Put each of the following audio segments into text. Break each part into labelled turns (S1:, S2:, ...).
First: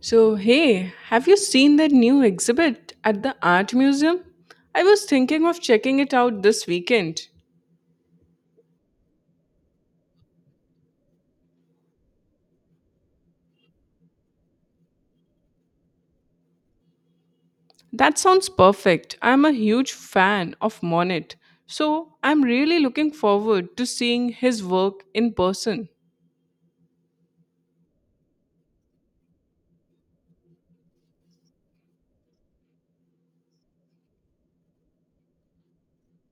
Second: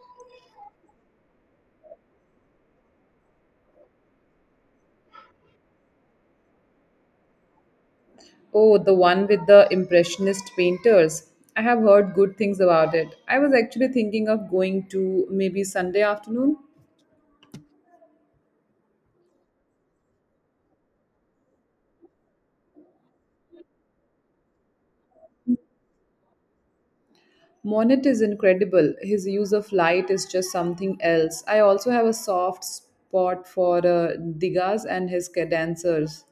S1: So, hey, have you seen that new exhibit at the art museum? I was thinking of checking it out this weekend.
S2: Oh, the one with the Impressionist painters. I have heard good things about it. I was actually thinking of going to maybe Sunday afternoon.
S1: That sounds perfect. I'm a huge fan of Monet, so I'm really looking forward to seeing his work in person.
S2: Monet is incredible. His use of light is just something else. I also have a soft spot for Degas and his cadencers.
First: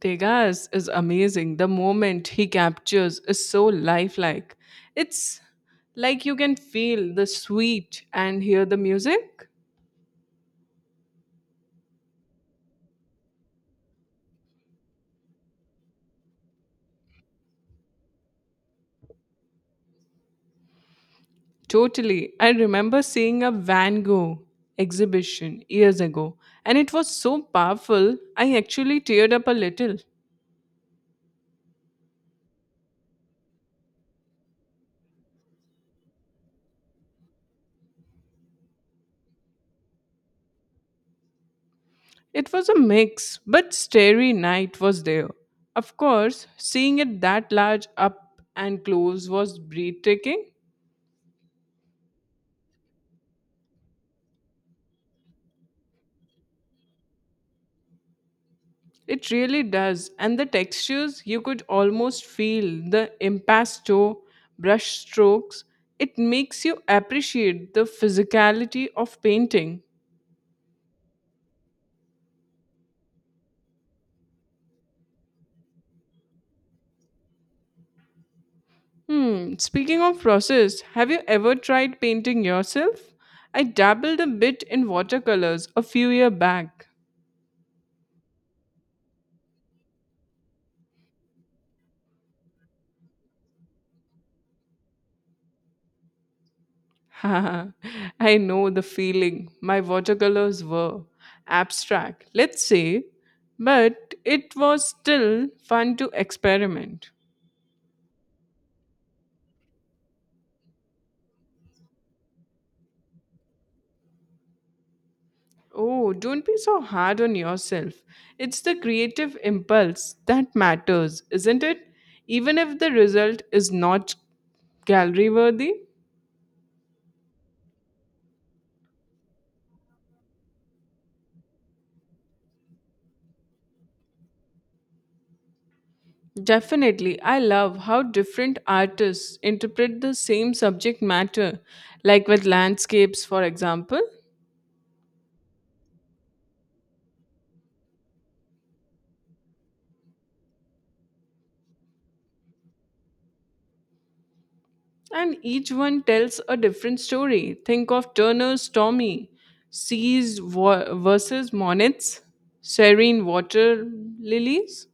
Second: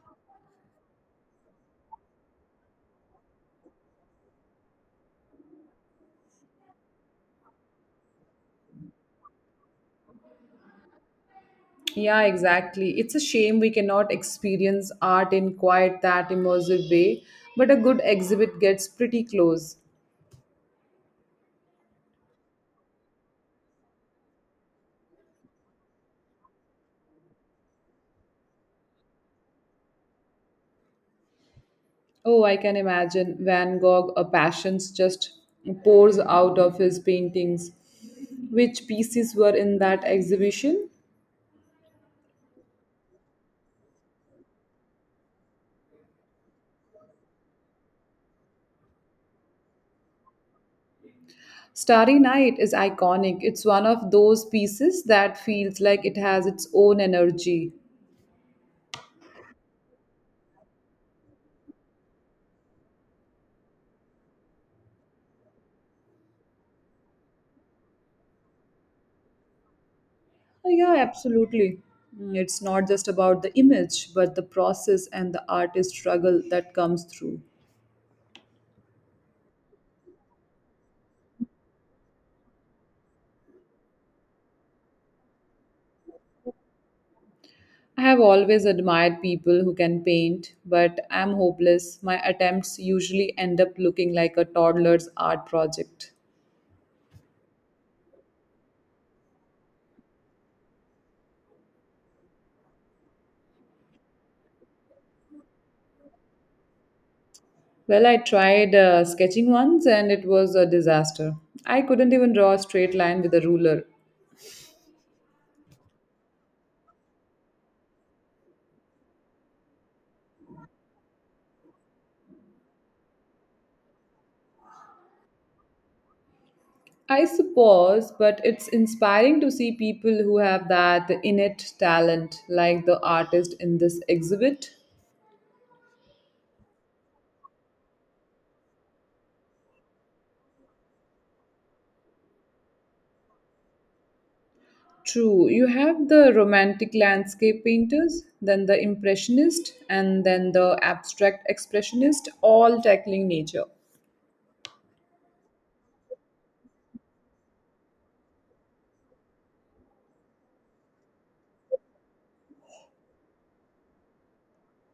S1: Degas is amazing. The moment he captures is so lifelike. It's like you can feel the sweet and hear the music.
S2: Yeah, exactly. It's a shame we cannot experience art in quite that immersive way, but a good exhibit gets pretty close.
S1: Totally. I remember seeing a Van Gogh exhibition years ago, and it was so powerful, I actually teared up a little.
S2: Oh, I can imagine Van Gogh, a passions just pours out of his paintings. Which pieces were in that exhibition?
S1: It was a mix, but Starry Night was there. Of course, seeing it that large up and close was breathtaking.
S2: Starry Night is iconic. It's one of those pieces that feels like it has its own energy.
S1: It really does, and the textures, you could almost feel the impasto, brush strokes. It makes you appreciate the physicality of painting.
S2: Oh, yeah, absolutely. It's not just about the image, but the process and the artist struggle that comes through.
S1: Speaking of process, have you ever tried painting yourself? I dabbled a bit in watercolors a few year back.
S2: I have always admired people who can paint, but I'm hopeless. My attempts usually end up looking like a toddler's art project.
S1: I know the feeling. My watercolors were abstract, let's say, but it was still fun to experiment.
S2: Well, I tried sketching once and it was a disaster. I couldn't even draw a straight line with a ruler.
S1: Oh, don't be so hard on yourself. It's the creative impulse that matters, isn't it? Even if the result is not gallery worthy.
S2: I suppose, but it's inspiring to see people who have that innate talent, like the artist in this exhibit.
S1: Definitely. I love how different artists interpret the same subject matter, like with landscapes, for example,
S2: True, you have the romantic landscape painters, then the impressionist, and then the abstract expressionist, all tackling nature.
S1: and each one tells a different story. Think of Turner's stormy seas versus Monet's serene water lilies.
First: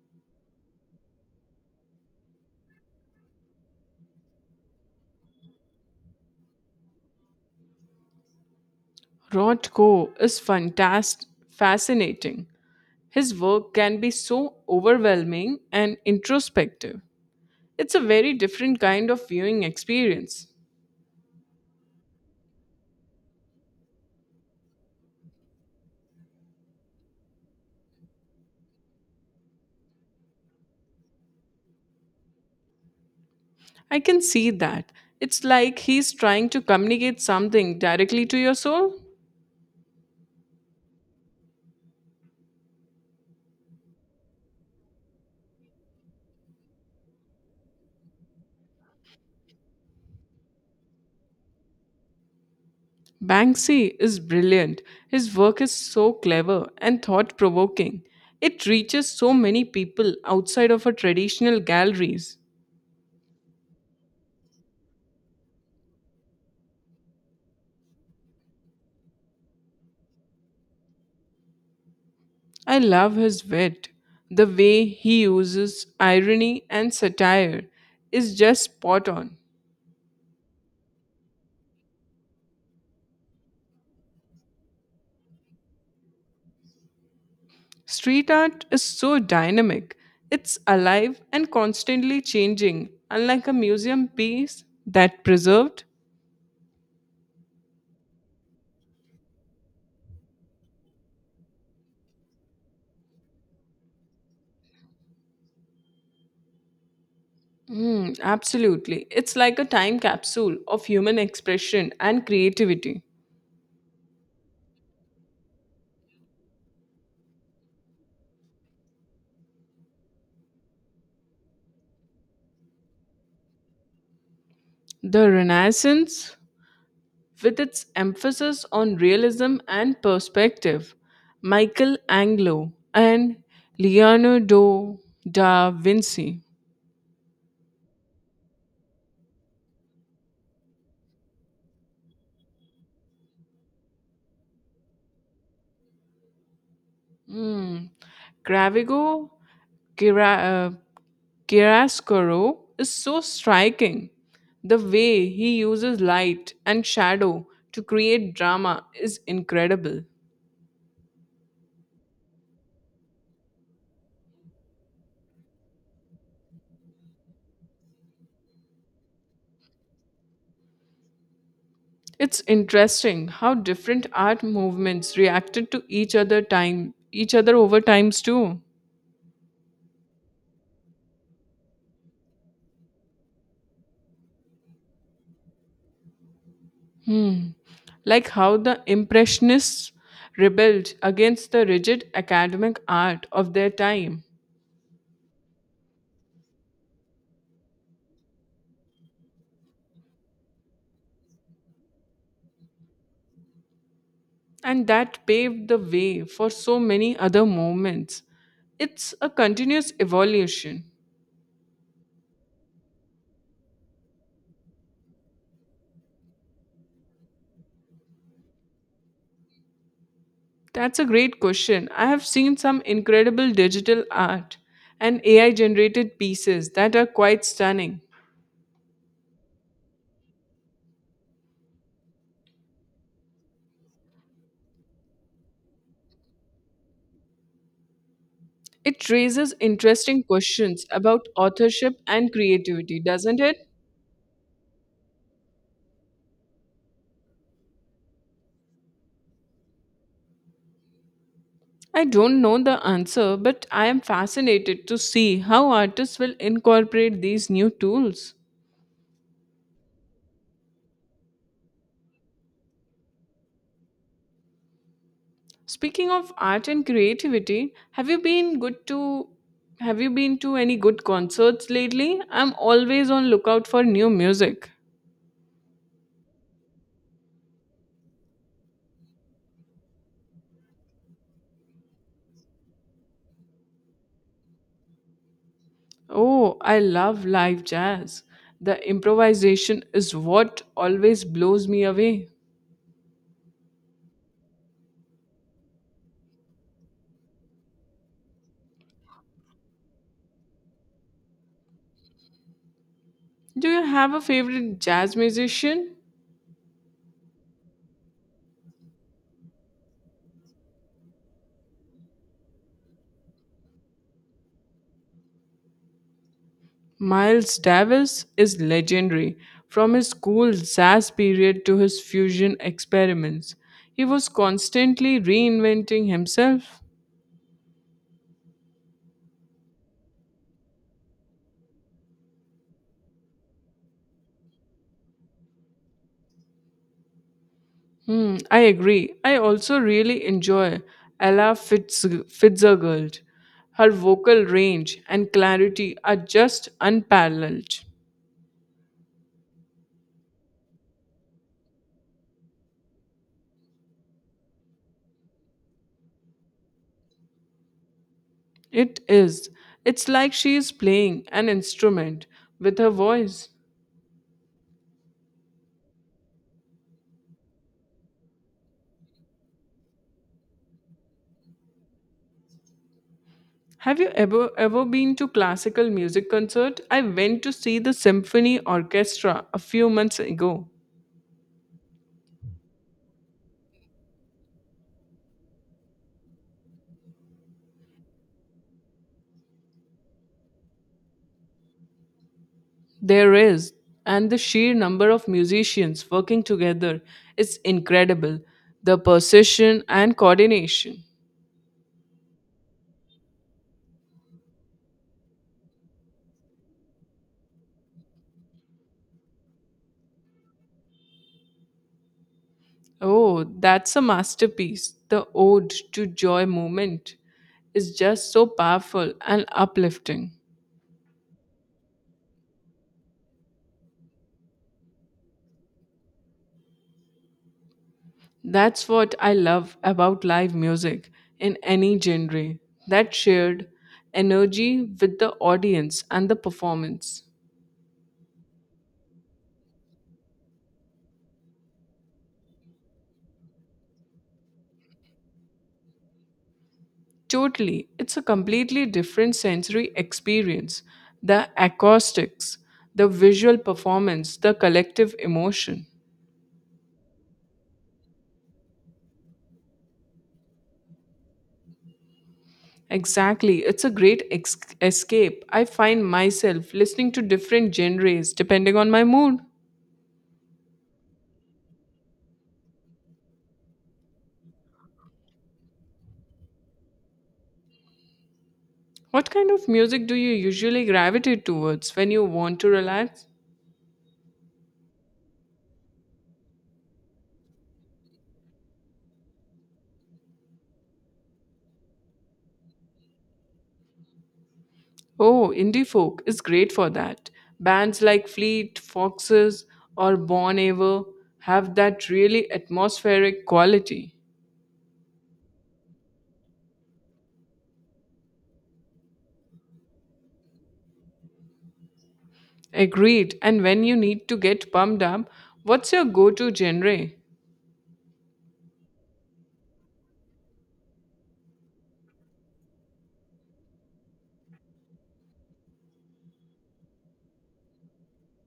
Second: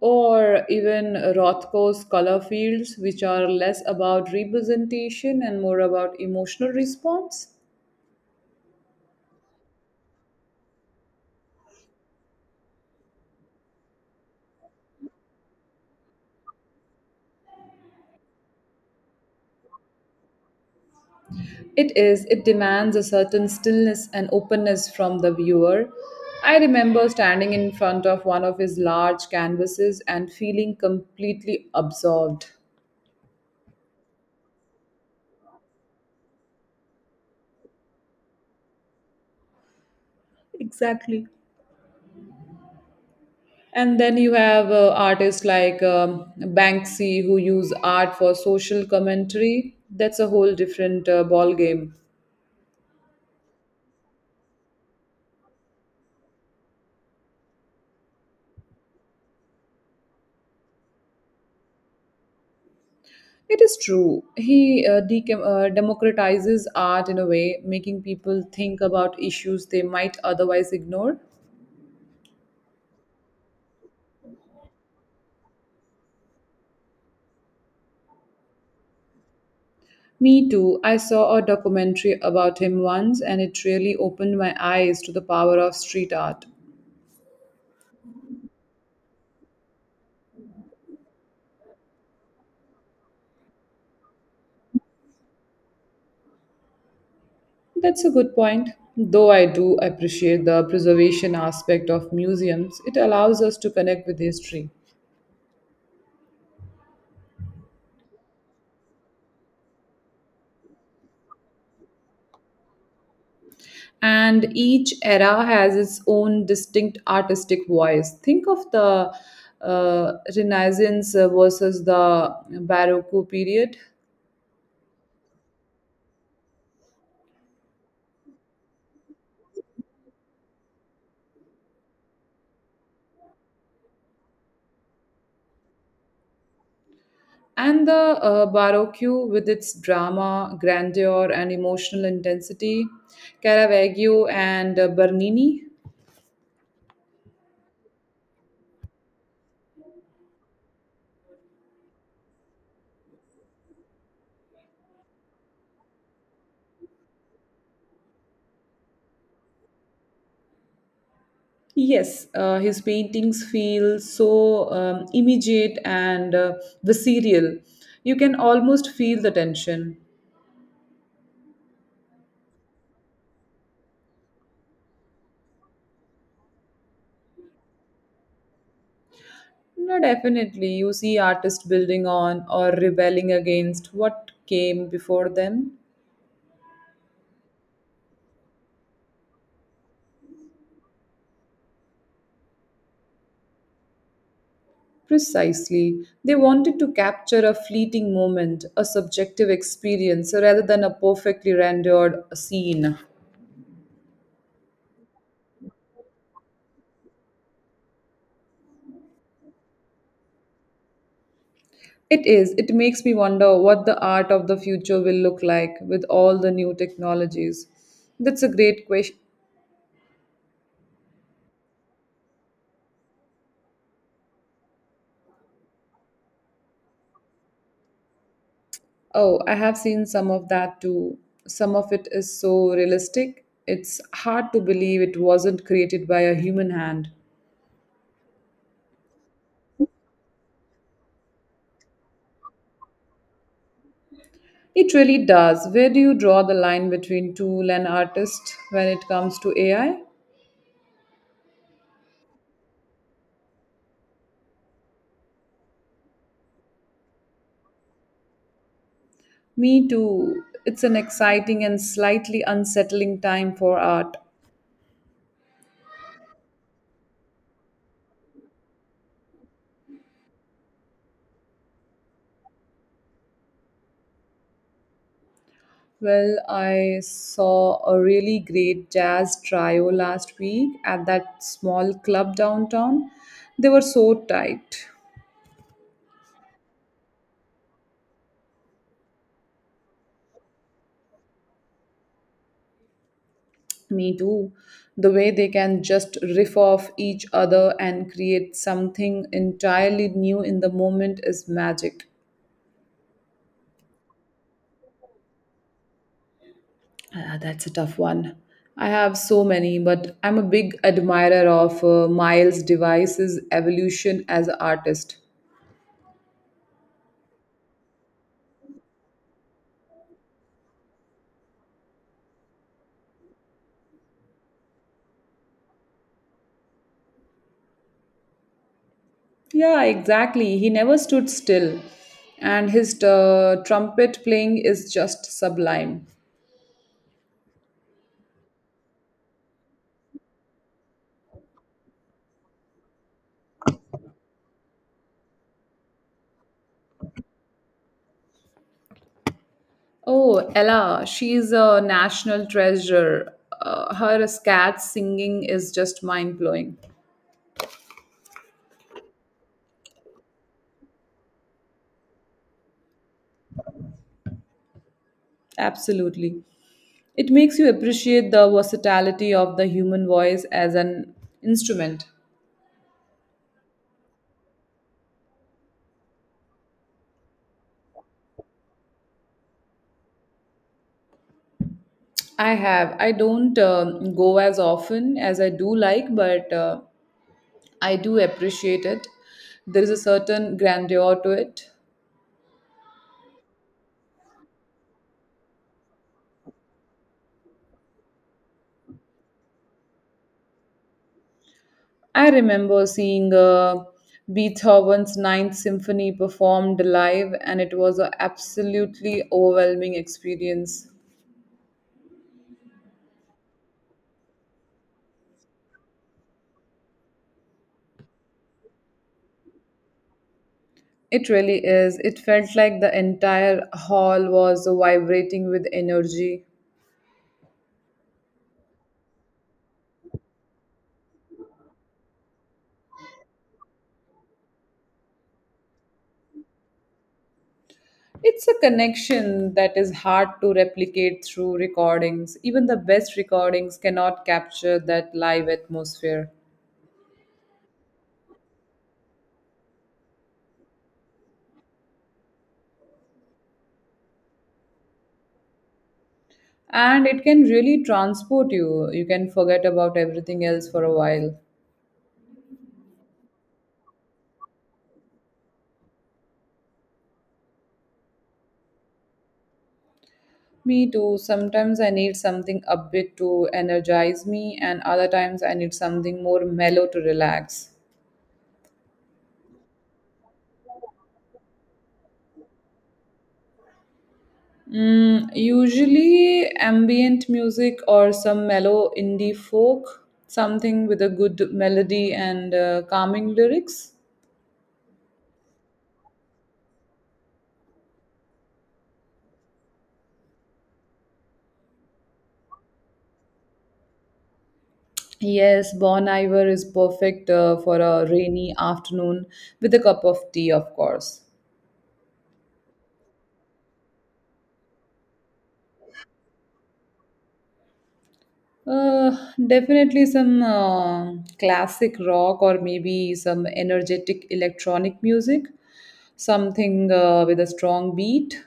S2: Or even Rothko's color fields, which are less about representation and more about emotional response.
S1: Rothko is fantastic, fascinating. His work can be so overwhelming and introspective. It's a very different kind of viewing experience.
S2: It is, it demands a certain stillness and openness from the viewer. I remember standing in front of one of his large canvases and feeling completely absorbed.
S1: I can see that. It's like he's trying to communicate something directly to your soul.
S2: Exactly. And then you have artists like Banksy who use art for social commentary. That's a whole different ball game.
S1: Banksy is brilliant. His work is so clever and thought provoking. It reaches so many people outside of our traditional galleries.
S2: It is true. He decam democratizes art in a way, making people think about issues they might otherwise ignore.
S1: I love his wit. The way he uses irony and satire is just spot on.
S2: Me too. I saw a documentary about him once, and it really opened my eyes to the power of street art.
S1: Street art is so dynamic. It's alive and constantly changing, unlike a museum piece that preserved.
S2: That's a good point. Though I do appreciate the preservation aspect of museums, it allows us to connect with history.
S1: Absolutely. It's like a time capsule of human expression and creativity.
S2: And each era has its own distinct artistic voice. Think of the Renaissance versus the Baroque period,
S1: The Renaissance, with its emphasis on realism and perspective, Michael Anglo and Leonardo da Vinci.
S2: and the Baroque with its drama, grandeur, and emotional intensity, Caravaggio and Bernini.
S1: Mm. Gravigo Gira, uh, Girascuro is so striking. The way he uses light and shadow to create drama is incredible.
S2: Yes, his paintings feel so immediate and visceral. You can almost feel the tension.
S1: It's interesting how different art movements reacted to each other over times too.
S2: No, definitely. You see artists building on or rebelling against what came before them.
S1: Hmm. Like how the Impressionists rebelled against the rigid academic art of their time,
S2: Precisely. They wanted to capture a fleeting moment, a subjective experience, rather than a perfectly rendered scene.
S1: and that paved the way for so many other movements. It's a continuous evolution.
S2: It is. It makes me wonder what the art of the future will look like with all the new technologies. That's a great question.
S1: That's a great question. I have seen some incredible digital art and AI generated pieces that are quite stunning.
S2: Oh, I have seen some of that too. Some of it is so realistic. It's hard to believe it wasn't created by a human hand.
S1: It raises interesting questions about authorship and creativity, doesn't it?
S2: It really does. Where do you draw the line between tool and artist when it comes to AI?
S1: I don't know the answer, but I am fascinated to see how artists will incorporate these new tools.
S2: Me too. It's an exciting and slightly unsettling time for art.
S1: Speaking of art and creativity, have you been to any good concerts lately? I'm always on lookout for new music.
S2: Well, I saw a really great jazz trio last week at that small club downtown. They were so tight.
S1: Oh, I love live jazz. The improvisation is what always blows me away.
S2: Me too. The way they can just riff off each other and create something entirely new in the moment is magic.
S1: Do you have a favorite jazz musician?
S2: Ah, that's a tough one. I have so many, but I'm a big admirer of Miles Device's evolution as an artist.
S1: Miles Davis is legendary. From his cool jazz period to his fusion experiments, he was constantly reinventing himself.
S2: Yeah, exactly. He never stood still, and his trumpet playing is just sublime.
S1: I agree. I also really enjoy Fitzgerald. Her vocal range and clarity are just unparalleled.
S2: Oh, Ella, she's a national treasure. Her scat singing is just mind blowing.
S1: It is. It's like she is playing an instrument with her voice.
S2: Absolutely. It makes you appreciate the versatility of the human voice as an instrument.
S1: Have you ever been to classical music concert? I went to see the symphony orchestra a few months ago.
S2: I have. I don't go as often as I do like, but I do appreciate it. There is a certain grandeur to it.
S1: There is, and the sheer number of musicians working together is incredible. The precision and coordination.
S2: I remember seeing Beethoven's Ninth Symphony performed live, and it was an absolutely overwhelming experience.
S1: Oh, that's a masterpiece. The Ode to Joy movement is just so powerful and uplifting.
S2: It really is. It felt like the entire hall was vibrating with energy.
S1: That's what I love about live music in any genre, that shared energy with the audience and the performance.
S2: It's a connection that is hard to replicate through recordings. Even the best recordings cannot capture that live atmosphere.
S1: Totally. It's a completely different sensory experience. The acoustics, the visual performance, the collective emotion.
S2: And it can really transport you. You can forget about everything else for a while.
S1: Exactly. It's a great escape. I find myself listening to different genres depending on my mood.
S2: Me too. Sometimes I need something upbeat to energize me, and other times I need something more mellow to relax.
S1: What kind of music do you usually gravitate towards when you want to relax?
S2: Usually ambient music or some mellow indie folk, something with a good melody and calming lyrics.
S1: Oh, indie folk is great for that. Bands like Fleet, Foxes, or Bon Iver have that really atmospheric quality.
S2: Yes, Bon Iver is perfect for a rainy afternoon with a cup of tea, of course.
S1: Agreed. And when you need to get pumped up, what's your go to genre?
S2: Uh, Definitely some classic rock or maybe some energetic electronic music, something with a strong beat.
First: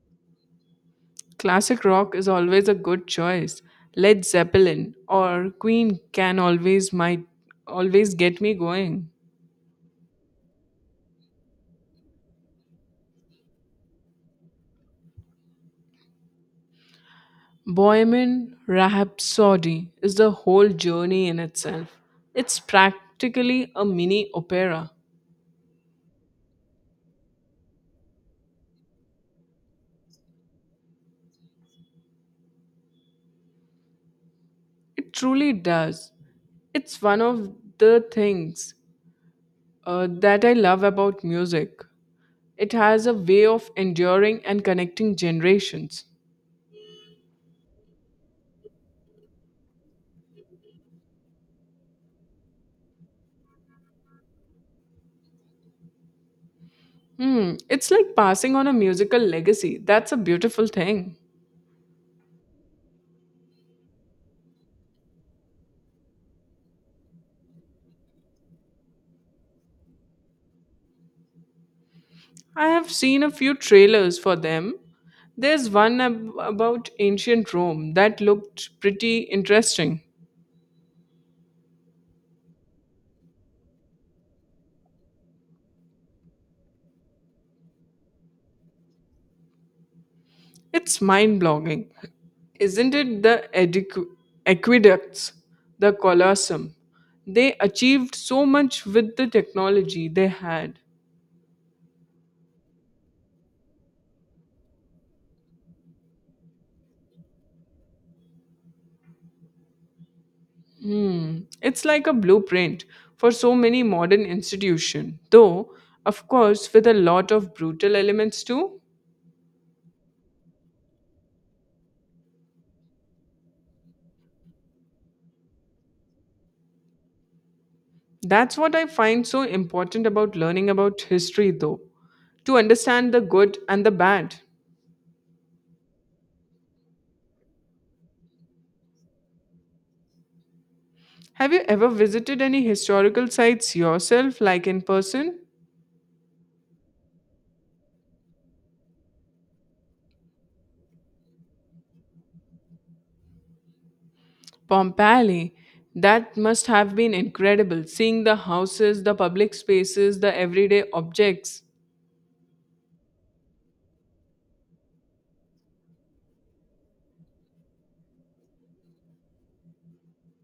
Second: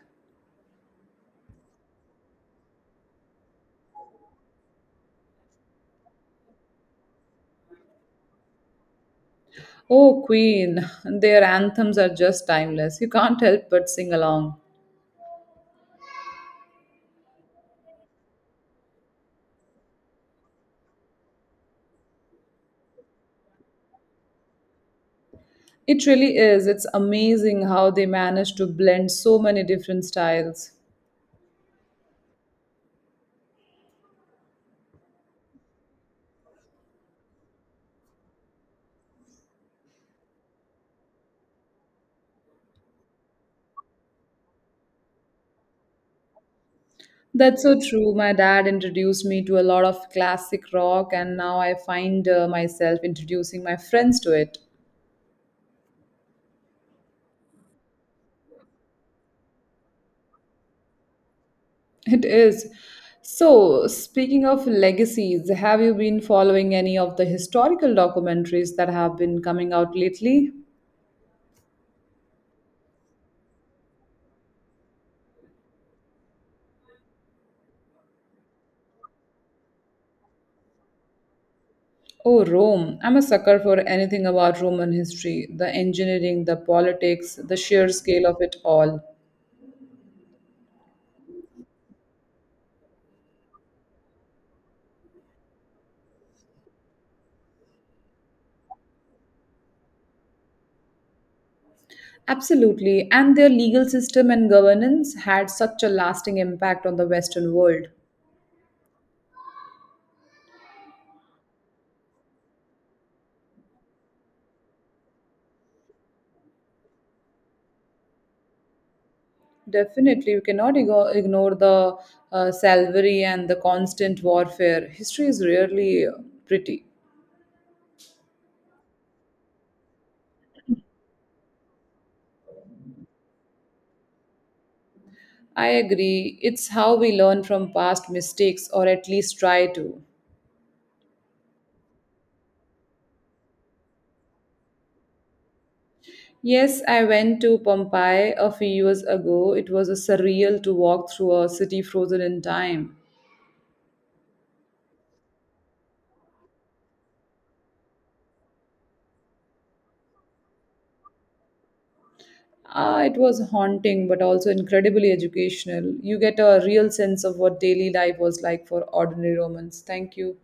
S1: Classic rock is always a good choice. Led Zeppelin or Queen can always might always get me going.
S2: Oh, Queen, their anthems are just timeless. You can't help but sing along.
S1: Bohemian Rhapsody is the whole journey in itself. It's practically a mini opera.
S2: It really is. It's amazing how they manage to blend so many different styles.
S1: It truly does. It's one of the things that I love about music. It has a way of enduring and connecting generations.
S2: That's so true. My dad introduced me to a lot of classic rock, and now I find myself introducing my friends to it.
S1: It's like passing on a musical legacy. That's a beautiful thing.
S2: It is. So, speaking of legacies, have you been following any of the historical documentaries that have been coming out lately?
S1: I have seen a few trailers for them. There's one about ancient Rome that looked pretty interesting.
S2: Oh, Rome. I'm a sucker for anything about Roman history, the engineering, the politics, the sheer scale of it all.
S1: It's mind blogging. Isn't it the aqueducts, the Colosseum? They achieved so much with the technology they had.
S2: Absolutely. And their legal system and governance had such a lasting impact on the Western world.
S1: Hmm. It's like a blueprint for so many modern institutions, though, of course, with a lot of brutal elements too.
S2: Definitely, you cannot ignore the salvary and the constant warfare. History is rarely pretty.
S1: That's what I find so important about learning about history, though, to understand the good and the bad.
S2: I agree. It's how we learn from past mistakes, or at least try to.
S1: Have you ever visited any historical sites yourself, like in person?
S2: Yes, I went to Pompeii a few years ago. It was a surreal to walk through a city frozen in time.
S1: Pompeii. That must have been incredible, seeing the houses, the public spaces, the everyday objects.
S2: Ah, it was haunting, but also incredibly educational. You get a real sense of what daily life was like for ordinary Romans. Thank you.